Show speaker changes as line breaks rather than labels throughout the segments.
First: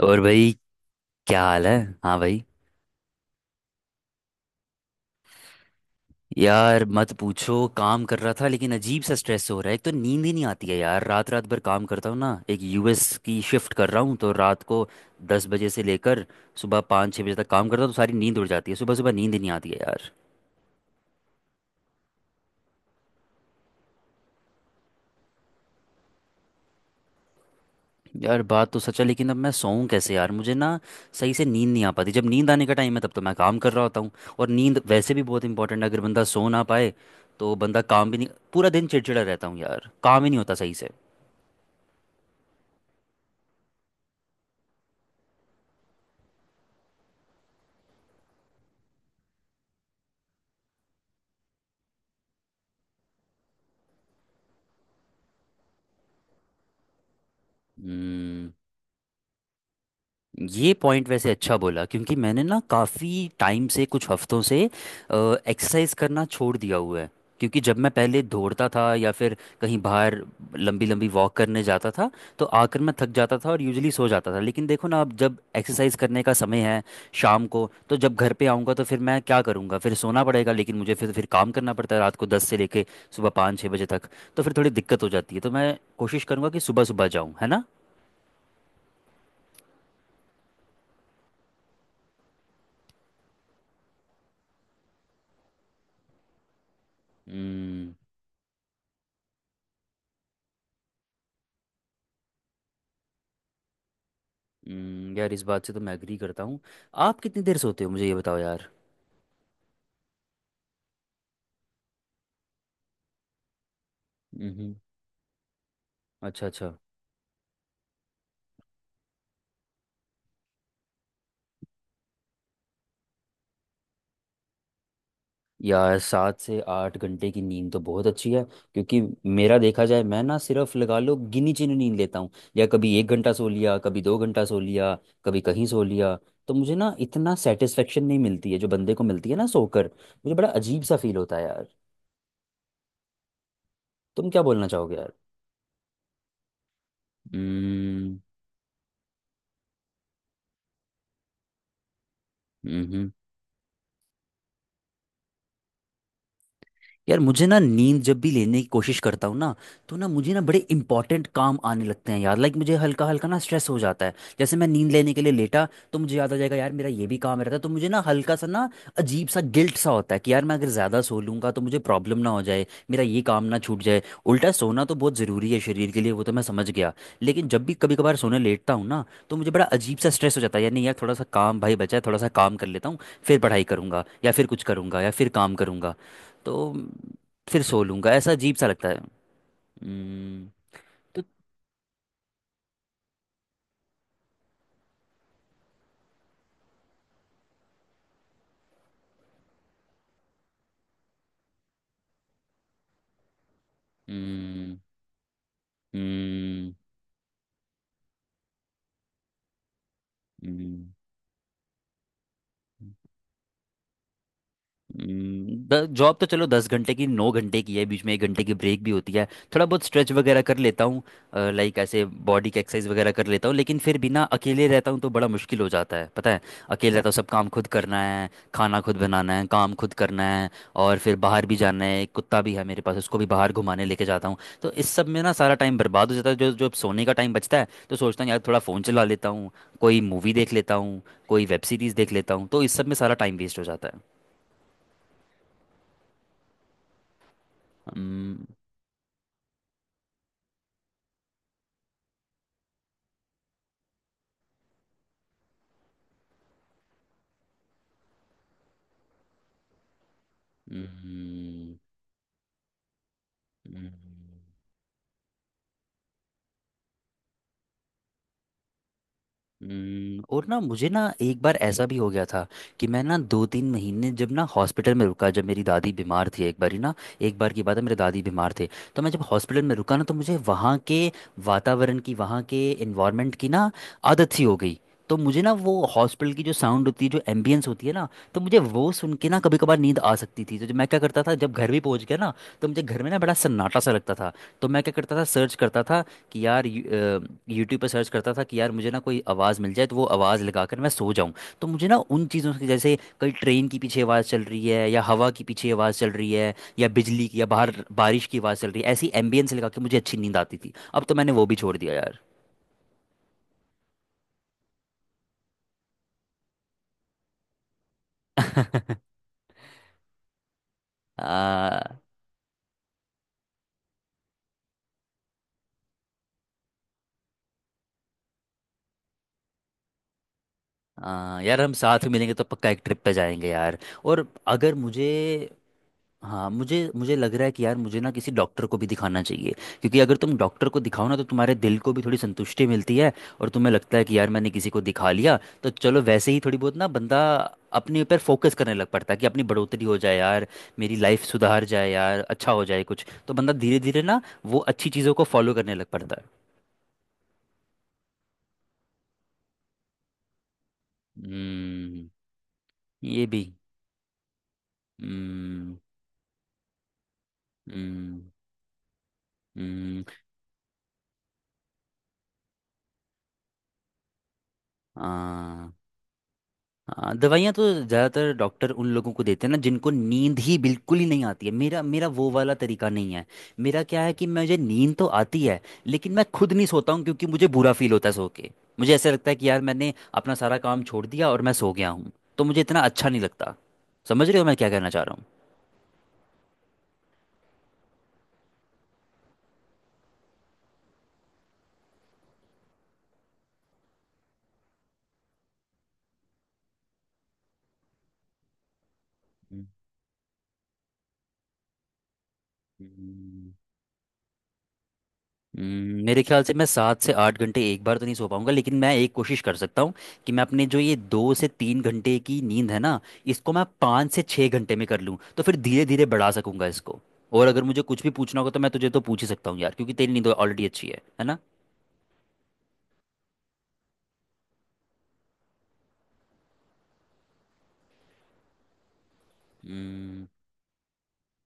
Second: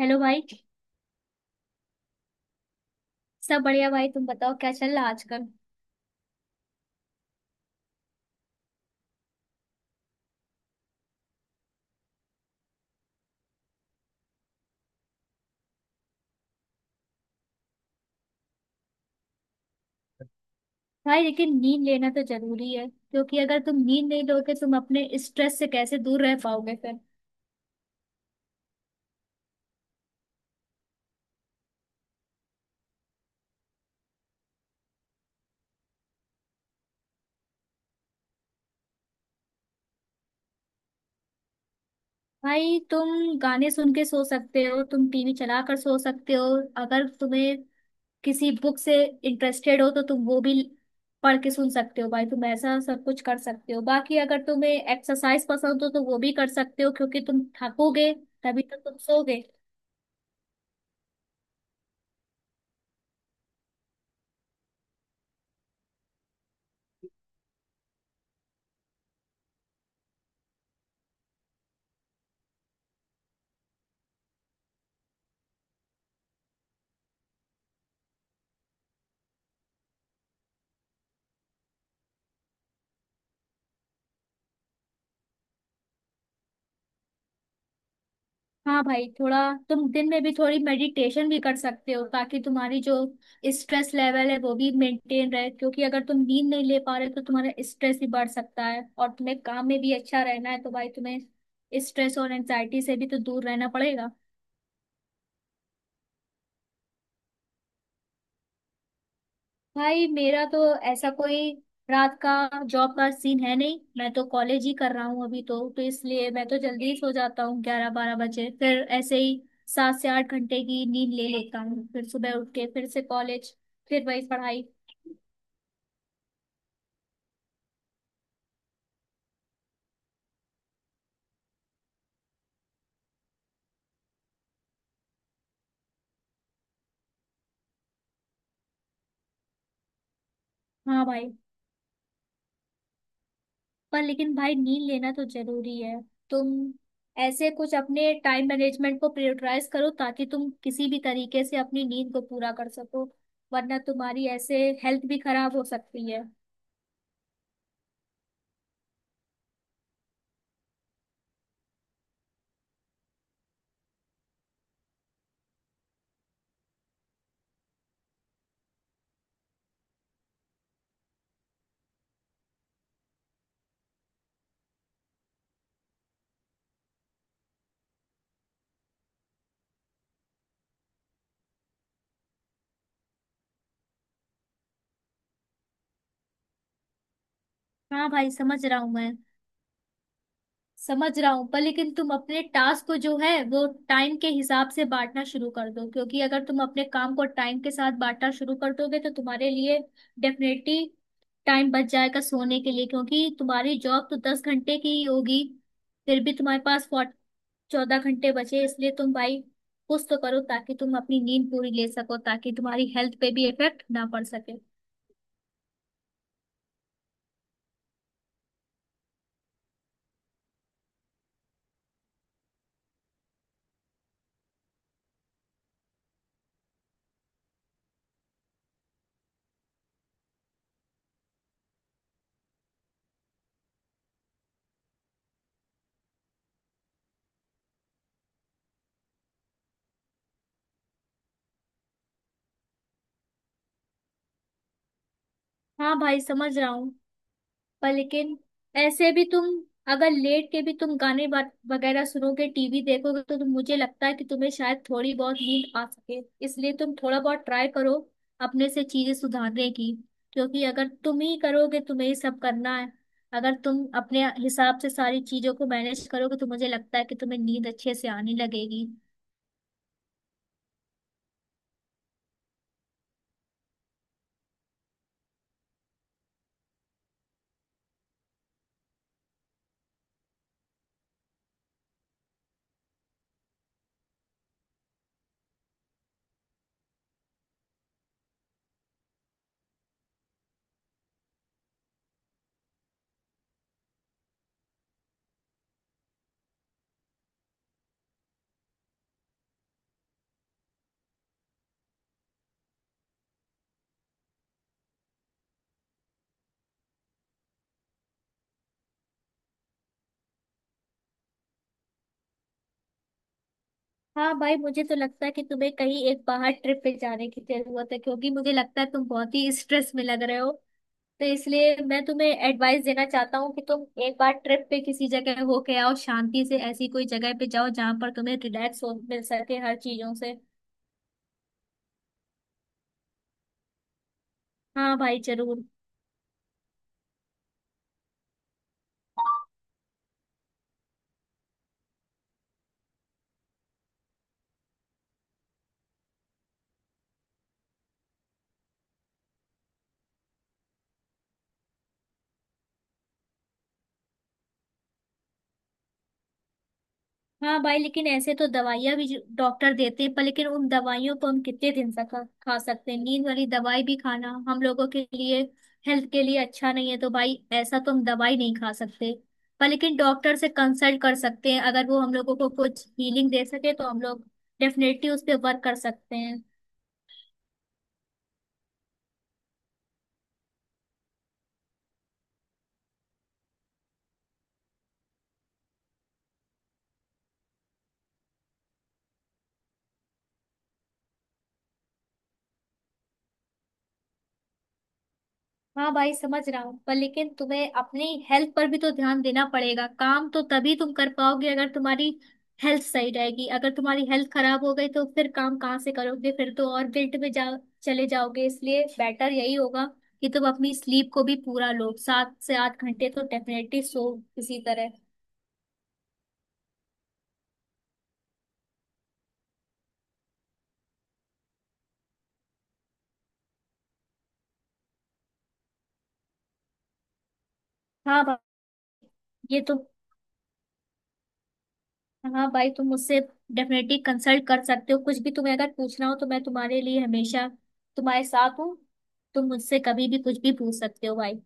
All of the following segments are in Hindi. हेलो
और
भाई।
भाई, क्या हाल है। हाँ भाई।
सब बढ़िया भाई, तुम बताओ क्या चल रहा है आजकल?
यार मत पूछो, काम कर रहा था लेकिन अजीब सा स्ट्रेस हो रहा है। एक तो नींद ही नहीं आती है यार। रात रात भर काम करता हूँ ना, एक यूएस की शिफ्ट कर रहा हूँ तो रात को 10 बजे से लेकर सुबह 5-6 बजे तक काम करता हूँ, तो सारी नींद उड़ जाती है, सुबह सुबह नींद ही नहीं आती है यार।
भाई लेकिन नींद लेना तो जरूरी है, क्योंकि अगर तुम नींद नहीं लोगे तुम अपने स्ट्रेस से कैसे दूर रह पाओगे फिर?
यार बात तो सच है, लेकिन अब मैं सोऊं कैसे यार। मुझे ना सही से नींद नहीं आ पाती, जब नींद आने का टाइम है तब तो मैं काम कर रहा होता हूँ। और नींद वैसे भी बहुत इंपॉर्टेंट है, अगर बंदा सो ना पाए तो बंदा काम भी नहीं, पूरा दिन चिड़चिड़ा रहता हूँ यार, काम ही नहीं होता सही से।
भाई तुम गाने सुन के सो सकते हो, तुम टीवी चला कर सो सकते हो। अगर तुम्हें किसी बुक से इंटरेस्टेड हो तो तुम वो भी पढ़ के सुन सकते हो। भाई तुम ऐसा सब कुछ कर सकते हो। बाकी अगर तुम्हें एक्सरसाइज पसंद हो तो वो भी कर सकते हो, क्योंकि तुम थकोगे
हम्म।
तभी तो तुम सोगे।
ये पॉइंट वैसे अच्छा बोला, क्योंकि मैंने ना काफ़ी टाइम से, कुछ हफ्तों से एक्सरसाइज करना छोड़ दिया हुआ है। क्योंकि जब मैं पहले दौड़ता था या फिर कहीं बाहर लंबी लंबी वॉक करने जाता था, तो आकर मैं थक जाता था और यूजली सो जाता था। लेकिन देखो ना, अब जब एक्सरसाइज करने का समय है शाम को, तो जब घर पे आऊँगा तो फिर मैं क्या करूँगा, फिर सोना पड़ेगा। लेकिन मुझे फिर काम करना पड़ता है रात को 10 से लेके सुबह 5-6 बजे तक, तो फिर थोड़ी दिक्कत हो जाती है। तो मैं कोशिश करूँगा कि सुबह सुबह जाऊँ, है ना।
हाँ भाई, थोड़ा तुम दिन में भी थोड़ी मेडिटेशन भी कर सकते हो ताकि तुम्हारी जो स्ट्रेस लेवल है वो भी मेंटेन रहे। क्योंकि अगर तुम नींद नहीं ले पा रहे तो तुम्हारा
हम्म।
स्ट्रेस भी बढ़ सकता है, और तुम्हें काम में भी अच्छा रहना है, तो भाई तुम्हें स्ट्रेस और एंजाइटी से भी तो दूर रहना पड़ेगा।
यार इस बात से तो मैं एग्री करता हूँ। आप कितनी देर सोते हो, मुझे ये बताओ यार।
भाई मेरा तो ऐसा कोई रात का जॉब का सीन है नहीं, मैं तो कॉलेज ही
हम्म।
कर रहा हूँ अभी तो इसलिए
अच्छा
मैं तो
अच्छा।
जल्दी ही सो जाता हूँ 11 12 बजे, फिर ऐसे ही 7 से 8 घंटे की नींद ले लेता हूँ, फिर सुबह उठ के फिर से कॉलेज, फिर वही पढ़ाई।
यार 7 से 8 घंटे की नींद तो बहुत अच्छी है, क्योंकि मेरा देखा जाए मैं ना सिर्फ लगा लो गिनी चुनी नींद लेता हूँ, या कभी 1 घंटा सो लिया, कभी 2 घंटा सो लिया, कभी कहीं सो लिया। तो मुझे ना इतना सेटिस्फेक्शन नहीं मिलती है जो बंदे को मिलती है ना सोकर, मुझे बड़ा अजीब सा
हाँ
फील
भाई,
होता है यार।
पर
तुम
लेकिन
क्या
भाई
बोलना
नींद
चाहोगे
लेना
यार।
तो जरूरी है। तुम ऐसे कुछ अपने
हम्म।
टाइम मैनेजमेंट को प्रायोरिटाइज करो ताकि तुम किसी भी तरीके से अपनी नींद को पूरा कर सको,
हम्म।
वरना तुम्हारी ऐसे हेल्थ भी खराब हो सकती है।
यार मुझे ना नींद जब भी लेने की कोशिश करता हूँ ना, तो ना मुझे ना बड़े इंपॉर्टेंट काम आने लगते हैं यार, लाइक मुझे हल्का हल्का ना स्ट्रेस हो जाता है। जैसे मैं नींद लेने के लिए लेटा, तो मुझे याद आ जाएगा यार मेरा ये भी काम रहता है, तो मुझे ना हल्का सा ना अजीब सा गिल्ट सा होता है कि यार मैं अगर ज़्यादा सो लूंगा तो मुझे प्रॉब्लम ना हो जाए, मेरा ये काम ना छूट जाए। उल्टा सोना तो बहुत ज़रूरी है शरीर के लिए, वो तो मैं समझ गया। लेकिन जब भी कभी कभार सोने लेटता हूँ ना, तो मुझे बड़ा अजीब सा स्ट्रेस हो जाता है यार। नहीं यार, थोड़ा सा काम भाई बचा है, थोड़ा सा काम कर लेता हूँ, फिर पढ़ाई करूंगा या फिर कुछ करूंगा या फिर काम करूंगा, तो फिर सो
हाँ
लूंगा,
भाई,
ऐसा अजीब
समझ
सा
रहा
लगता
हूँ
है।
मैं,
हम्म।
समझ
तो।
रहा हूँ। पर लेकिन तुम अपने टास्क को जो है वो टाइम के हिसाब से बांटना शुरू कर दो, क्योंकि अगर तुम अपने काम को टाइम के साथ बांटना शुरू कर दोगे तो तुम्हारे लिए डेफिनेटली टाइम बच जाएगा सोने के लिए। क्योंकि तुम्हारी जॉब तो दस
हम्म।
घंटे की ही होगी, फिर भी तुम्हारे
हम्म।
पास फोर्ट 14 घंटे बचे, इसलिए तुम भाई कुछ तो करो ताकि
हम्म,
तुम अपनी नींद पूरी ले सको, ताकि तुम्हारी हेल्थ पे भी इफेक्ट ना पड़ सके।
जॉब तो चलो 10 घंटे की, 9 घंटे की है, बीच में 1 घंटे की ब्रेक भी होती है, थोड़ा बहुत स्ट्रेच वगैरह कर लेता हूँ, लाइक ऐसे बॉडी की एक्सरसाइज वगैरह कर लेता हूँ। लेकिन फिर भी ना अकेले रहता हूँ तो बड़ा मुश्किल हो जाता है, पता है। अकेले रहता हूँ, सब काम खुद करना है, खाना खुद बनाना है, काम खुद करना है, और फिर बाहर भी जाना है, एक कुत्ता भी है मेरे पास, उसको भी बाहर घुमाने लेके जाता हूँ, तो इस सब में ना सारा टाइम बर्बाद हो जाता है। जो जो सोने का टाइम बचता है तो सोचता हूँ यार थोड़ा फ़ोन चला लेता हूँ, कोई मूवी देख लेता हूँ, कोई वेब सीरीज़ देख लेता हूँ, तो इस सब में सारा टाइम वेस्ट हो जाता है।
हाँ भाई, समझ रहा हूँ। पर लेकिन
हम्म।
ऐसे भी तुम अगर लेट के भी तुम गाने वगैरह सुनोगे टीवी देखोगे तो तुम, मुझे लगता है कि तुम्हें शायद थोड़ी बहुत नींद आ सके। इसलिए तुम थोड़ा बहुत ट्राई करो अपने से चीजें सुधारने की, क्योंकि अगर तुम ही
हम्म।
करोगे, तुम्हें ही सब करना है। अगर तुम
हम्म।
अपने हिसाब से सारी चीजों को मैनेज करोगे तो मुझे लगता है कि तुम्हें नींद अच्छे से आने लगेगी।
हम्म। और ना मुझे ना एक बार ऐसा भी हो गया था, कि मैं ना 2-3 महीने जब ना हॉस्पिटल में रुका, जब मेरी दादी बीमार थी, एक बार ही ना, एक बार की बात है, मेरे दादी बीमार थे, तो मैं जब हॉस्पिटल में रुका ना, तो मुझे वहाँ के वातावरण की, वहाँ के इन्वायरमेंट की ना आदत सी हो गई। तो मुझे ना वो हॉस्पिटल की जो साउंड होती है, जो एम्बियंस होती है ना, तो मुझे वो सुन के ना कभी कभार नींद आ सकती थी। तो जब मैं क्या करता था, जब घर भी पहुंच गया ना, तो मुझे घर में ना बड़ा सन्नाटा सा लगता था। तो मैं क्या करता था, सर्च करता था कि यार, यूट्यूब पे सर्च करता था कि यार मुझे ना कोई आवाज़ मिल जाए तो वो आवाज़ लगाकर मैं सो जाऊं। तो मुझे ना उन चीज़ों की, जैसे कहीं ट्रेन की पीछे आवाज़ चल रही है, या हवा की पीछे आवाज़ चल रही है या बिजली की, या बाहर बारिश की आवाज़ चल रही है, ऐसी एम्बियंस लगा के मुझे अच्छी नींद आती थी। अब तो मैंने वो भी छोड़ दिया यार।
हाँ भाई, मुझे तो लगता है कि तुम्हें कहीं एक बाहर ट्रिप पे जाने की जरूरत है, क्योंकि मुझे लगता है तुम बहुत ही स्ट्रेस में लग रहे हो। तो इसलिए
आ,
मैं तुम्हें एडवाइस देना चाहता हूँ कि तुम एक बार ट्रिप पे किसी जगह होके आओ, शांति से ऐसी कोई जगह पे जाओ जहाँ पर तुम्हें रिलैक्स हो मिल सके हर चीजों से।
यार हम साथ में मिलेंगे तो पक्का एक ट्रिप पे जाएंगे यार। और अगर
हाँ
मुझे,
भाई जरूर।
हाँ मुझे, मुझे लग रहा है कि यार मुझे ना किसी डॉक्टर को भी दिखाना चाहिए, क्योंकि अगर तुम डॉक्टर को दिखाओ ना तो तुम्हारे दिल को भी थोड़ी संतुष्टि मिलती है, और तुम्हें लगता है कि यार मैंने किसी को दिखा लिया, तो चलो वैसे ही थोड़ी बहुत ना बंदा अपने ऊपर फोकस करने लग पड़ता है, कि अपनी बढ़ोतरी हो जाए यार, मेरी लाइफ सुधार जाए यार, अच्छा हो जाए कुछ, तो बंदा धीरे धीरे ना वो अच्छी चीज़ों को फॉलो करने लग पड़ता है।
हाँ भाई, लेकिन ऐसे तो दवाइयाँ भी डॉक्टर देते हैं, पर लेकिन उन दवाइयों को हम कितने दिन तक
हम्म।
खा खा सकते हैं?
ये
नींद
भी।
वाली दवाई भी खाना हम लोगों के लिए
हम्म।
हेल्थ के लिए अच्छा नहीं है, तो भाई ऐसा तो हम
हम्म।
दवाई नहीं खा सकते। पर लेकिन
हम्म।
डॉक्टर से कंसल्ट कर सकते हैं, अगर वो हम लोगों को कुछ हीलिंग दे सके तो हम लोग डेफिनेटली उस पर वर्क
हाँ।
कर सकते हैं।
हाँ, दवाइयाँ तो ज़्यादातर डॉक्टर उन लोगों को देते हैं ना जिनको नींद ही बिल्कुल ही नहीं आती है। मेरा मेरा वो वाला तरीका नहीं है। मेरा क्या है कि मुझे नींद तो आती है, लेकिन मैं खुद नहीं सोता हूँ क्योंकि मुझे बुरा फील होता है सो के। मुझे ऐसा लगता है कि यार मैंने अपना सारा काम छोड़ दिया और मैं सो गया हूँ, तो मुझे इतना अच्छा नहीं लगता। समझ रहे हो मैं क्या कहना चाह रहा हूँ।
हाँ भाई, समझ रहा हूँ। पर लेकिन तुम्हें अपनी हेल्थ पर भी तो ध्यान देना पड़ेगा। काम तो तभी तुम कर पाओगे अगर तुम्हारी हेल्थ सही रहेगी। अगर तुम्हारी हेल्थ खराब हो गई तो फिर काम कहाँ से करोगे, फिर तो और गिल्ट में जा चले जाओगे। इसलिए बेटर यही होगा कि तुम अपनी स्लीप को भी पूरा लो, 7 से 8 घंटे तो
हम्म।
डेफिनेटली सो किसी तरह।
मेरे ख्याल से मैं 7 से 8 घंटे एक बार तो नहीं सो पाऊंगा, लेकिन मैं एक कोशिश कर सकता हूँ कि मैं अपने जो ये 2 से 3 घंटे की नींद है ना, इसको मैं 5 से 6 घंटे में कर लूँ, तो फिर धीरे धीरे बढ़ा सकूंगा इसको। और अगर मुझे कुछ भी
हाँ भाई,
पूछना होगा तो मैं तुझे तो पूछ ही सकता हूँ
ये
यार,
तो,
क्योंकि तेरी नींद ऑलरेडी अच्छी है ना।
हाँ भाई तुम मुझसे डेफिनेटली कंसल्ट कर सकते हो। कुछ भी तुम्हें अगर पूछना हो तो मैं तुम्हारे लिए हमेशा, तुम्हारे साथ हूँ। तुम मुझसे कभी भी
हम्म।
कुछ भी पूछ सकते हो भाई।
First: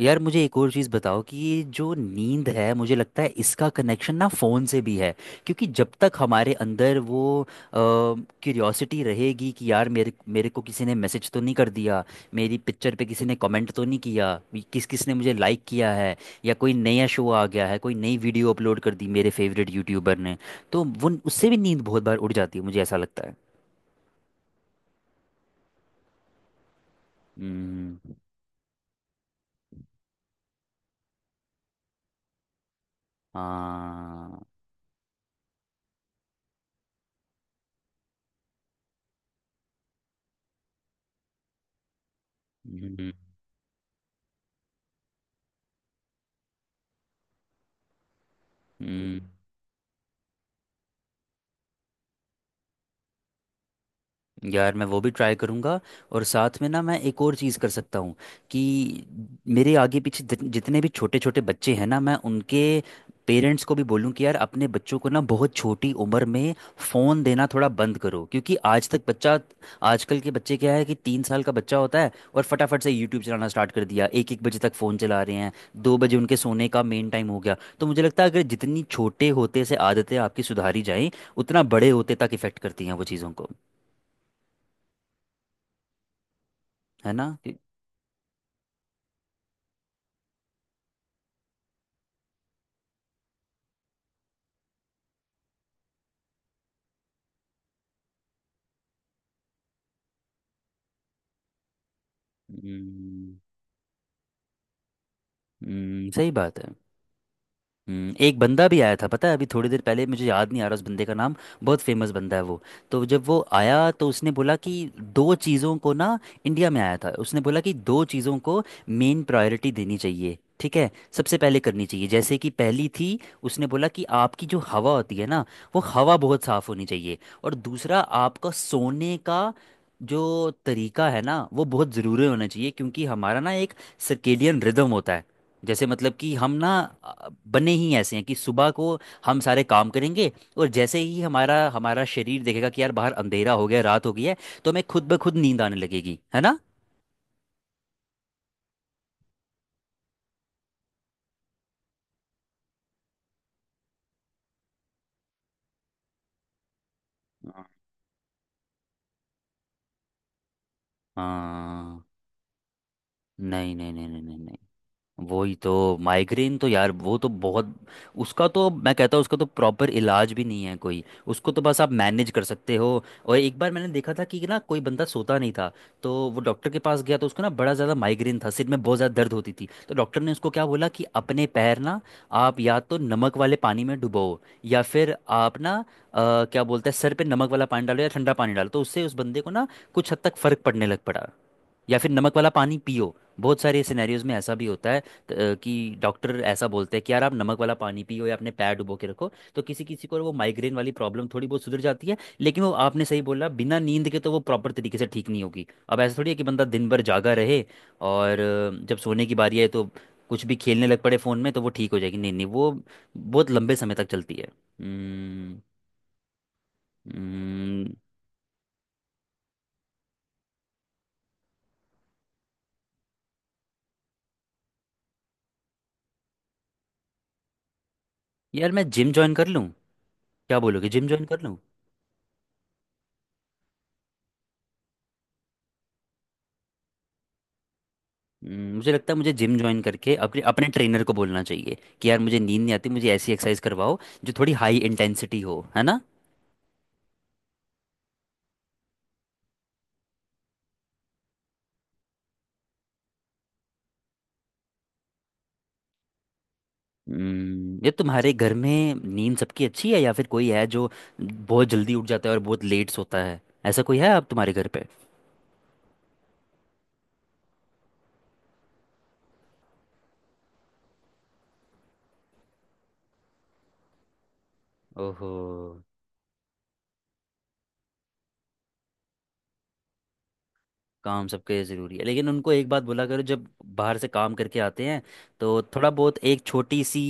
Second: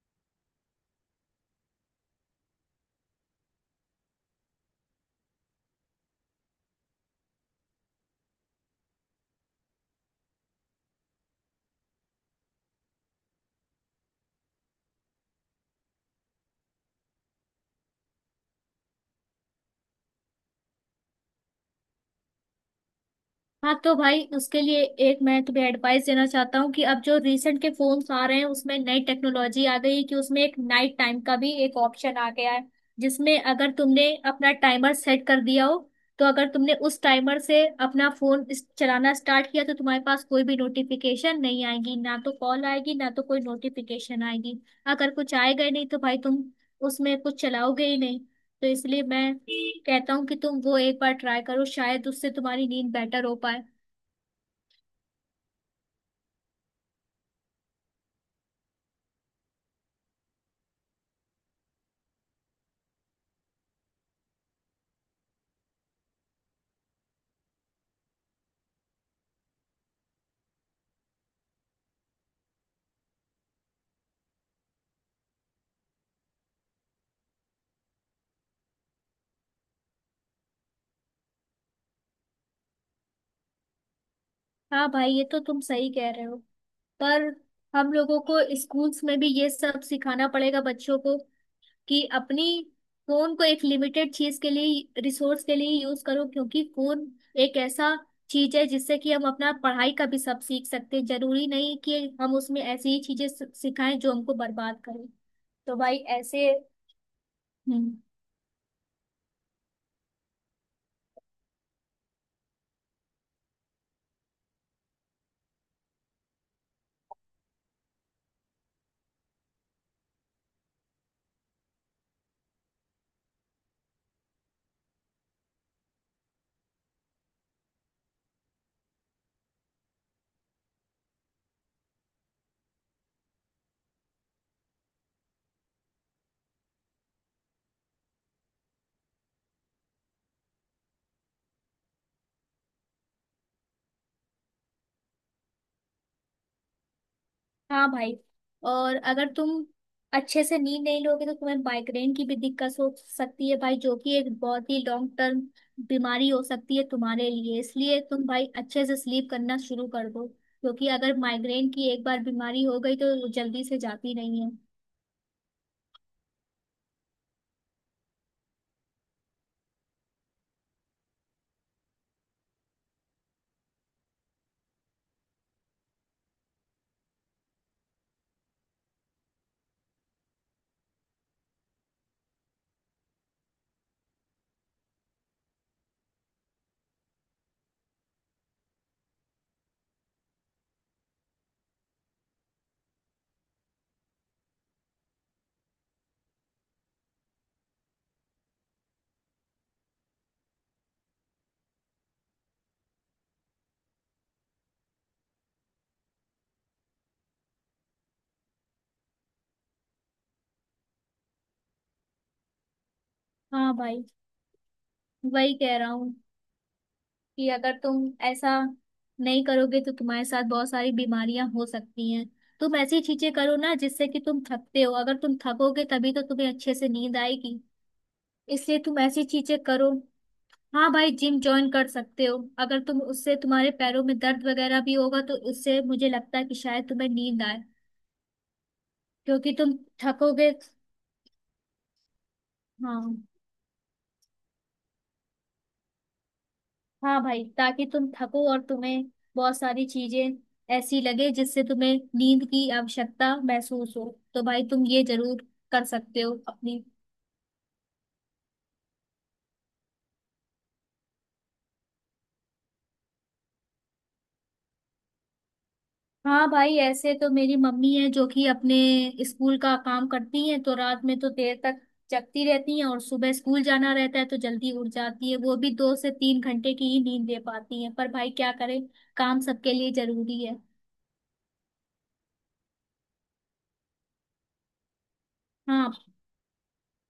यार मुझे एक और चीज़ बताओ, कि ये जो नींद है, मुझे लगता है इसका कनेक्शन ना फ़ोन से भी है। क्योंकि जब तक हमारे अंदर वो क्यूरियोसिटी रहेगी कि यार मेरे मेरे को किसी ने मैसेज तो नहीं कर दिया, मेरी पिक्चर पे किसी ने कमेंट तो नहीं किया, किस किस ने मुझे लाइक किया है, या कोई नया शो आ गया है, कोई नई वीडियो अपलोड कर दी मेरे फेवरेट यूट्यूबर ने, तो वो उससे भी नींद बहुत बार उड़ जाती है, मुझे ऐसा लगता है।
हाँ तो भाई उसके लिए एक मैं तुम्हें एडवाइस देना चाहता हूँ, कि अब जो रिसेंट के
हम्म।
फोन्स आ रहे हैं उसमें नई टेक्नोलॉजी आ गई है कि उसमें एक नाइट टाइम का भी एक ऑप्शन आ गया है, जिसमें अगर तुमने
हाँ।
अपना टाइमर सेट कर दिया हो तो अगर तुमने उस टाइमर से अपना फोन चलाना स्टार्ट किया, तो तुम्हारे पास कोई भी नोटिफिकेशन नहीं आएगी, ना तो कॉल आएगी ना
हम्म।
तो कोई नोटिफिकेशन आएगी। अगर कुछ आएगा ही नहीं तो भाई तुम उसमें कुछ चलाओगे ही नहीं। तो इसलिए
हम्म।
मैं कहता हूँ कि तुम वो एक बार ट्राई करो, शायद उससे तुम्हारी नींद बेटर हो पाए।
यार मैं वो भी ट्राई करूँगा, और साथ में ना मैं एक और चीज़ कर सकता हूँ, कि मेरे आगे पीछे जितने भी छोटे छोटे बच्चे हैं ना, मैं उनके पेरेंट्स को भी बोलूँ कि यार अपने बच्चों को ना बहुत छोटी उम्र में फ़ोन देना थोड़ा बंद करो, क्योंकि आज तक बच्चा, आजकल के बच्चे क्या है, कि 3 साल का बच्चा होता है और फटाफट से यूट्यूब चलाना स्टार्ट कर दिया, एक एक बजे तक फ़ोन चला रहे हैं, 2 बजे उनके सोने का मेन टाइम हो गया। तो मुझे लगता है अगर जितनी छोटे होते से आदतें आपकी सुधारी जाएं, उतना बड़े होते तक इफ़ेक्ट करती हैं वो चीज़ों को,
हाँ भाई ये तो तुम सही कह रहे हो।
है
पर
ना।
हम लोगों को स्कूल्स में भी ये सब सिखाना पड़ेगा बच्चों को, कि अपनी फोन को एक लिमिटेड चीज के लिए, रिसोर्स के लिए यूज करो, क्योंकि फोन एक ऐसा चीज है जिससे कि हम अपना पढ़ाई का भी सब सीख सकते हैं। जरूरी नहीं कि हम उसमें ऐसी ही चीजें
हम्म।
सिखाएं जो हमको बर्बाद करें। तो भाई
सही
ऐसे।
बात है।
हम्म।
एक बंदा भी आया था पता है, अभी थोड़ी देर पहले, मुझे याद नहीं आ रहा उस बंदे का नाम, बहुत फेमस बंदा है वो, तो जब वो आया तो उसने बोला कि दो चीज़ों को ना, इंडिया में आया था, उसने बोला कि दो चीज़ों को मेन प्रायोरिटी देनी चाहिए, ठीक है, सबसे पहले करनी चाहिए। जैसे कि पहली थी, उसने बोला कि आपकी जो हवा होती है ना, वो हवा बहुत साफ़ होनी चाहिए। और दूसरा आपका सोने का जो तरीका है ना, वो बहुत ज़रूरी होना चाहिए, क्योंकि हमारा ना एक सर्केडियन रिदम होता है। जैसे मतलब कि हम ना बने ही ऐसे हैं कि सुबह को हम सारे काम करेंगे, और जैसे ही हमारा हमारा शरीर देखेगा कि यार बाहर अंधेरा हो गया, रात हो गई है, तो हमें खुद ब खुद नींद आने लगेगी, है ना।
हाँ भाई, और अगर तुम अच्छे से नींद नहीं लोगे तो तुम्हें माइग्रेन की भी दिक्कत हो सकती है भाई, जो कि एक बहुत ही लॉन्ग टर्म बीमारी हो सकती है तुम्हारे लिए।
हाँ।
इसलिए तुम भाई अच्छे से स्लीप करना शुरू कर दो, क्योंकि अगर माइग्रेन की
हाँ।
एक बार बीमारी हो गई तो वो जल्दी
नहीं
से
नहीं नहीं
जाती
नहीं
नहीं है।
नहीं, वही तो। माइग्रेन तो यार वो तो बहुत, उसका तो मैं कहता हूँ उसका तो प्रॉपर इलाज भी नहीं है कोई, उसको तो बस आप मैनेज कर सकते हो। और एक बार मैंने देखा था कि ना कोई बंदा सोता नहीं था, तो वो डॉक्टर के पास गया, तो उसको ना बड़ा ज़्यादा माइग्रेन था, सिर में बहुत ज़्यादा दर्द होती थी, तो डॉक्टर ने उसको क्या बोला, कि अपने पैर ना आप या तो नमक वाले पानी में डुबो, या फिर आप ना क्या बोलते हैं, सर पे नमक वाला पानी डालो या ठंडा पानी डालो, तो उससे उस बंदे को ना कुछ हद तक फ़र्क पड़ने लग पड़ा। या फिर नमक वाला पानी पियो, बहुत सारे सिनेरियोज में ऐसा भी होता है कि डॉक्टर ऐसा बोलते हैं कि यार आप नमक वाला पानी पियो या अपने पैर डुबो के रखो, तो किसी किसी को वो माइग्रेन वाली प्रॉब्लम थोड़ी बहुत सुधर जाती है। लेकिन वो आपने सही बोला, बिना नींद के तो वो प्रॉपर तरीके से ठीक नहीं होगी। अब ऐसा थोड़ी है कि बंदा दिन भर जागा रहे और जब सोने की बारी आए तो कुछ भी खेलने लग पड़े फ़ोन में तो वो ठीक हो जाएगी, नहीं नहीं, वो बहुत
हाँ
लंबे समय
भाई,
तक चलती है।
वही
हम्म।
कह रहा हूँ, कि अगर
हम्म,
तुम ऐसा नहीं करोगे तो तुम्हारे साथ बहुत सारी बीमारियां हो सकती हैं। तुम ऐसी चीजें करो ना, जिससे कि तुम थकते हो, अगर तुम थकोगे तभी तो तुम्हें अच्छे से नींद आएगी।
यार
इसलिए
मैं
तुम
जिम
ऐसी
ज्वाइन कर
चीजें
लूँ,
करो।
क्या बोलोगे,
हाँ
जिम
भाई,
ज्वाइन
जिम
कर लूँ।
ज्वाइन कर सकते हो, अगर तुम उससे, तुम्हारे पैरों में दर्द वगैरह भी होगा तो उससे मुझे लगता है कि शायद तुम्हें नींद आए,
मुझे लगता है मुझे
क्योंकि
जिम
तुम
ज्वाइन करके अपने
थकोगे।
अपने ट्रेनर को बोलना चाहिए कि यार मुझे नींद नहीं आती, मुझे
हाँ।
ऐसी एक्सरसाइज करवाओ जो थोड़ी हाई इंटेंसिटी हो, है ना।
हाँ भाई ताकि तुम थको और तुम्हें बहुत सारी चीजें ऐसी लगे जिससे तुम्हें नींद की आवश्यकता महसूस हो। तो भाई तुम ये जरूर कर सकते हो अपनी।
ये तुम्हारे घर में नींद सबकी अच्छी है, या फिर कोई है जो बहुत जल्दी उठ जाता है और बहुत लेट सोता है, ऐसा कोई है आप तुम्हारे घर पे।
हाँ भाई, ऐसे तो मेरी मम्मी है जो कि अपने स्कूल का काम करती हैं, तो रात में तो देर तक जगती रहती हैं, और सुबह स्कूल जाना रहता है तो जल्दी उठ जाती
ओहो।
है, वो भी 2 से 3 घंटे की ही नींद ले पाती हैं। पर भाई क्या करें, काम सबके लिए जरूरी है।
काम सबके ज़रूरी है, लेकिन उनको एक बात बोला करो, जब बाहर से काम करके आते हैं तो थोड़ा
हाँ।
बहुत एक छोटी सी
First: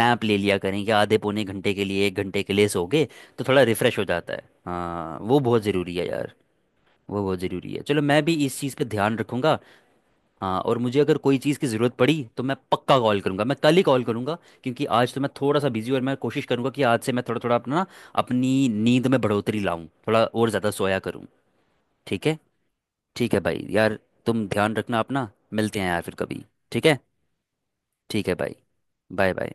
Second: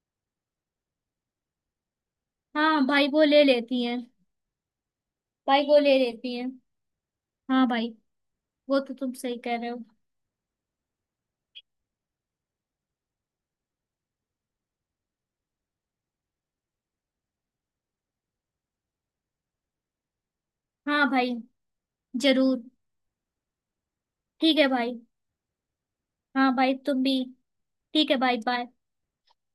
नैप ले लिया करें, कि आधे पौने घंटे के लिए, 1 घंटे के लिए सो
हाँ
गए
भाई वो ले
तो थोड़ा
लेती
रिफ़्रेश
हैं।
हो जाता है, हाँ वो बहुत
भाई वो
ज़रूरी
ले
है यार।
लेती हैं।
वो बहुत
हाँ
ज़रूरी है।
भाई,
चलो मैं भी इस चीज़
वो
पे
तो तुम
ध्यान
सही कह
रखूंगा।
रहे हो।
हाँ, और मुझे अगर कोई चीज़ की ज़रूरत पड़ी तो मैं पक्का कॉल करूंगा, मैं कल ही कॉल करूंगा, क्योंकि आज तो मैं थोड़ा सा बिजी हूं। और मैं कोशिश करूंगा कि आज से मैं थोड़ा थोड़ा अपना अपनी नींद में बढ़ोतरी लाऊं, थोड़ा और ज़्यादा सोया
हाँ
करूं।
भाई
ठीक है।
जरूर।
ठीक है भाई यार, तुम
ठीक है
ध्यान
भाई।
रखना अपना, मिलते हैं यार फिर कभी।
हाँ भाई
ठीक है।
तुम भी। ठीक है
ठीक है
भाई,
भाई।
बाय।
Bye bye.